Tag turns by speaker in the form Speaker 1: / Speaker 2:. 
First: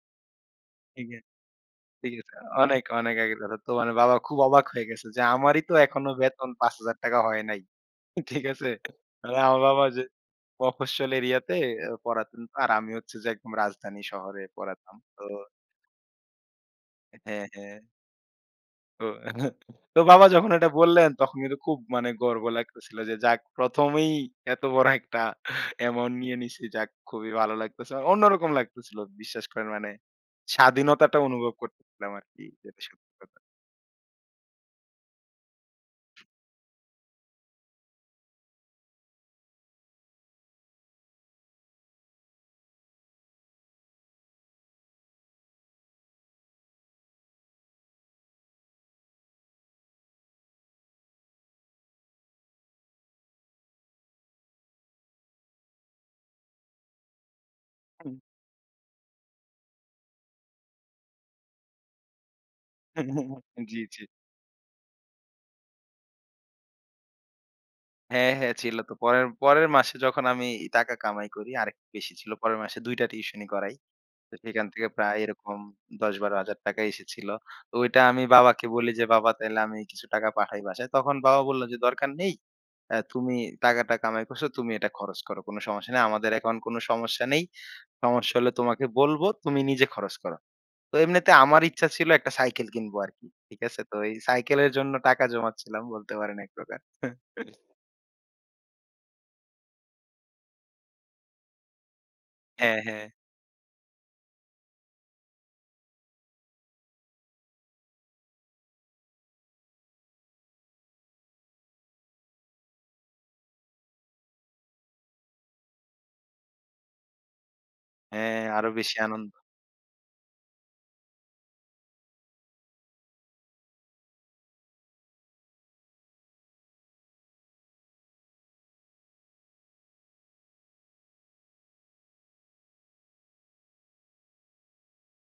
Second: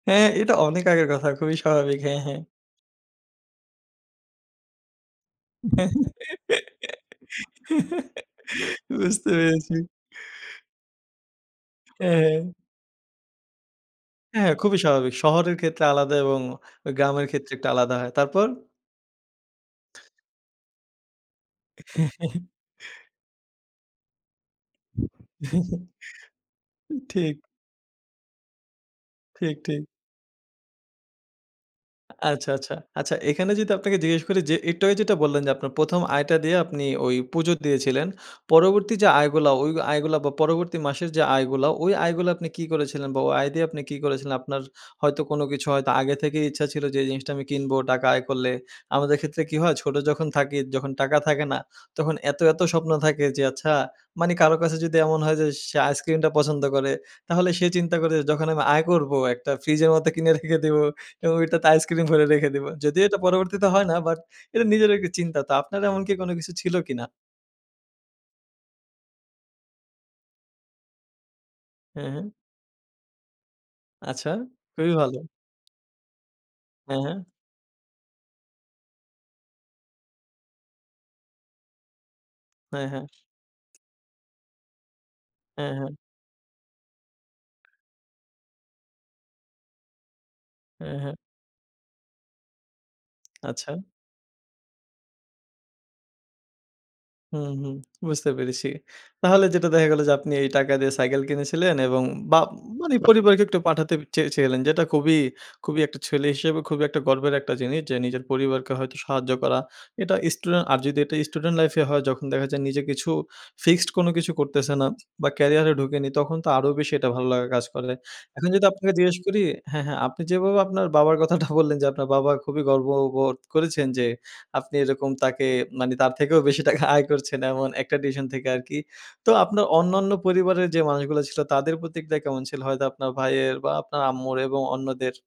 Speaker 1: হ্যাঁ, এটা অনেক আগের
Speaker 2: ঠিক অ্যা
Speaker 1: কথা, খুবই স্বাভাবিক।
Speaker 2: ঠিক
Speaker 1: হ্যাঁ,
Speaker 2: আছে।
Speaker 1: হ্যাঁ।
Speaker 2: অনেক, অনেক আগে কথা। তো মানে বাবা খুব অবাক হয়ে গেছে যে, আমারই তো এখনো বেতন ৳৫০০০ হয় নাই। ঠিক আছে?
Speaker 1: বুঝতে
Speaker 2: মানে আমার
Speaker 1: পেরেছি।
Speaker 2: বাবা যে, মফস্বল এরিয়াতে অ্যা পড়াতেন
Speaker 1: অ্যা
Speaker 2: তো, আর আমি হচ্ছে যে, একদম রাজধানী শহরে
Speaker 1: হ্যাঁ, খুবই
Speaker 2: পড়াতাম।
Speaker 1: স্বাভাবিক।
Speaker 2: তো
Speaker 1: শহরের ক্ষেত্রে আলাদা এবং আ গ্রামের
Speaker 2: হ্যাঁ,
Speaker 1: ক্ষেত্রে একটু
Speaker 2: হ্যাঁ।
Speaker 1: আলাদা হয়। তারপর?
Speaker 2: তো তো বাবা যখন এটা বললেন, তখন কিন্তু খুব মানে গর্ব লাগতেছিল যে, যাক প্রথমেই এত বড় একটা অ্যামাউন্ট নিয়ে নিছি। যাক
Speaker 1: উ
Speaker 2: খুবই
Speaker 1: ঠিক।
Speaker 2: ভালো লাগতেছে মানে অন্যরকম লাগতেছিল। বিশ্বাস
Speaker 1: ঠিক,
Speaker 2: করেন
Speaker 1: ঠিক।
Speaker 2: মানে স্বাধীনতাটা অনুভব করতেছিলাম আরকি
Speaker 1: আচ্ছা, আচ্ছা,
Speaker 2: যেটা সত্যি
Speaker 1: আচ্ছা।
Speaker 2: কথা।
Speaker 1: এখানে যদি আপনাকে জিজ্ঞেস করি যে, একটু আগে যেটা বললেন যে, আপনার ১ম আয়টা দিয়ে আপনি ওই পুজো দিয়েছিলেন। পরবর্তী যে, আয়গুলা, ওই আয়গুলা বা পরবর্তী মাসের যে, আয়গুলা, ওই আয়গুলা আপনি কি করেছিলেন? বা ওই আয় দিয়ে আপনি কি করেছিলেন? আপনার হয়তো কোন কিছু হয়তো আগে থেকেই ইচ্ছা ছিল যে, এই জিনিসটা আমি কিনবো টাকা আয় করলে। আমাদের ক্ষেত্রে কি হয়? ছোট যখন থাকি যখন টাকা থাকে না তখন এত, এত স্বপ্ন থাকে যে, আচ্ছা মানে কারো কাছে যদি এমন হয় যে, সে আইসক্রিমটা পছন্দ করে, তাহলে সে চিন্তা
Speaker 2: হুম।
Speaker 1: করে যখন আমি আয় করবো একটা ফ্রিজের মধ্যে কিনে রেখে দিবো। এবং ওইটাতে আইসক্রিম ভরে রেখে দিবো। যদিও এটা পরবর্তীতে
Speaker 2: জ্বী,
Speaker 1: হয় না,
Speaker 2: জ্বী।
Speaker 1: বাট এটা নিজের একটা চিন্তা। তো আপনার এমন কি কোন কিছু ছিল কিনা?
Speaker 2: হ্যাঁ, হ্যাঁ, ছিল তো। পরের পরের মাসে যখন আমি টাকা কামাই করি, আরেকটু
Speaker 1: হ্যাঁ,
Speaker 2: বেশি ছিল।
Speaker 1: হ্যাঁ।
Speaker 2: পরের মাসে ২ টা টিউশনি করাই।
Speaker 1: আচ্ছা।
Speaker 2: তো সেইখান থেকে
Speaker 1: খুবই
Speaker 2: প্রায়
Speaker 1: ভালো।
Speaker 2: এরকম ৳১০,০০০-৳১২,০০০
Speaker 1: হ্যাঁ, হ্যাঁ।
Speaker 2: এসেছিল। তো ওইটা আমি বাবাকে বলি যে, "বাবা তাইলে আমি কিছু টাকা পাঠাই বাসায়?" তখন বাবা বলল যে, "দরকার নেই,
Speaker 1: হ্যাঁ,
Speaker 2: অ্যা
Speaker 1: হ্যাঁ।
Speaker 2: তুমি টাকাটা কামাই করসো, তুমি এটা খরচ করো। কোন
Speaker 1: হ্যাঁ,
Speaker 2: সমস্যা
Speaker 1: হ্যাঁ।
Speaker 2: নাই। আমাদের এখন কোন সমস্যা নেই, সমস্যা হলে তোমাকে বলব। তুমি নিজে খরচ করো।" তো
Speaker 1: হ্যাঁ, হ্যাঁ।
Speaker 2: এমনিতে আমার ইচ্ছা ছিল একটা সাইকেল কিনবো আরকি, ঠিক
Speaker 1: আচ্ছা।
Speaker 2: আছে? তো এই সাইকেলের জন্য টাকা জমাচ্ছিলাম বলতে পারেন ১ প্রকার।
Speaker 1: হুম, হুম, বুঝতে পেরেছি। তাহলে যেটা দেখা গেল যে, আপনি এই টাকা দিয়ে সাইকেল কিনেছিলেন এবং বা
Speaker 2: হ্যাঁ,
Speaker 1: মানে
Speaker 2: হ্যাঁ।
Speaker 1: পরিবারকে একটু পাঠাতে চেয়েছিলেন। যেটা খুবই, খুবই একটা ছেলে হিসেবে খুবই গর্বের একটা জিনিস, যে, নিজের পরিবারকে হয়তো সাহায্য করা। এটা স্টুডেন্ট আর যদি এটা স্টুডেন্ট লাইফ এ হয়, যখন দেখা যায় নিজে কিছু ফিক্সড কোন কিছু করতেছেনা বা ক্যারিয়ারে ঢুকেনি, তখন তো আরো বেশি এটা ভালো লাগার কাজ করে।
Speaker 2: হ্যাঁ,
Speaker 1: এখন যদি
Speaker 2: আরো
Speaker 1: আপনাকে
Speaker 2: বেশি
Speaker 1: জিজ্ঞেস করি,
Speaker 2: আনন্দ।
Speaker 1: হ্যাঁ, হ্যাঁ, আপনি যেভাবে আপনার বাবার কথাটা বললেন যে, আপনার বাবা খুবই গর্ববোধ করেছেন যে, আপনি এরকম তাকে মানে তার থেকেও বেশি টাকা আয় করছেন এমন একটা ডিসশন থেকে আরকি। তো আপনার অন্যান্য পরিবারের যে, মানুষগুলা ছিল, তাদের প্রতিক্রিয়া কেমন ছিল? হয়তো আপনার ভাইয়ের বা আপনার আম্মুর এবং অন্যদের?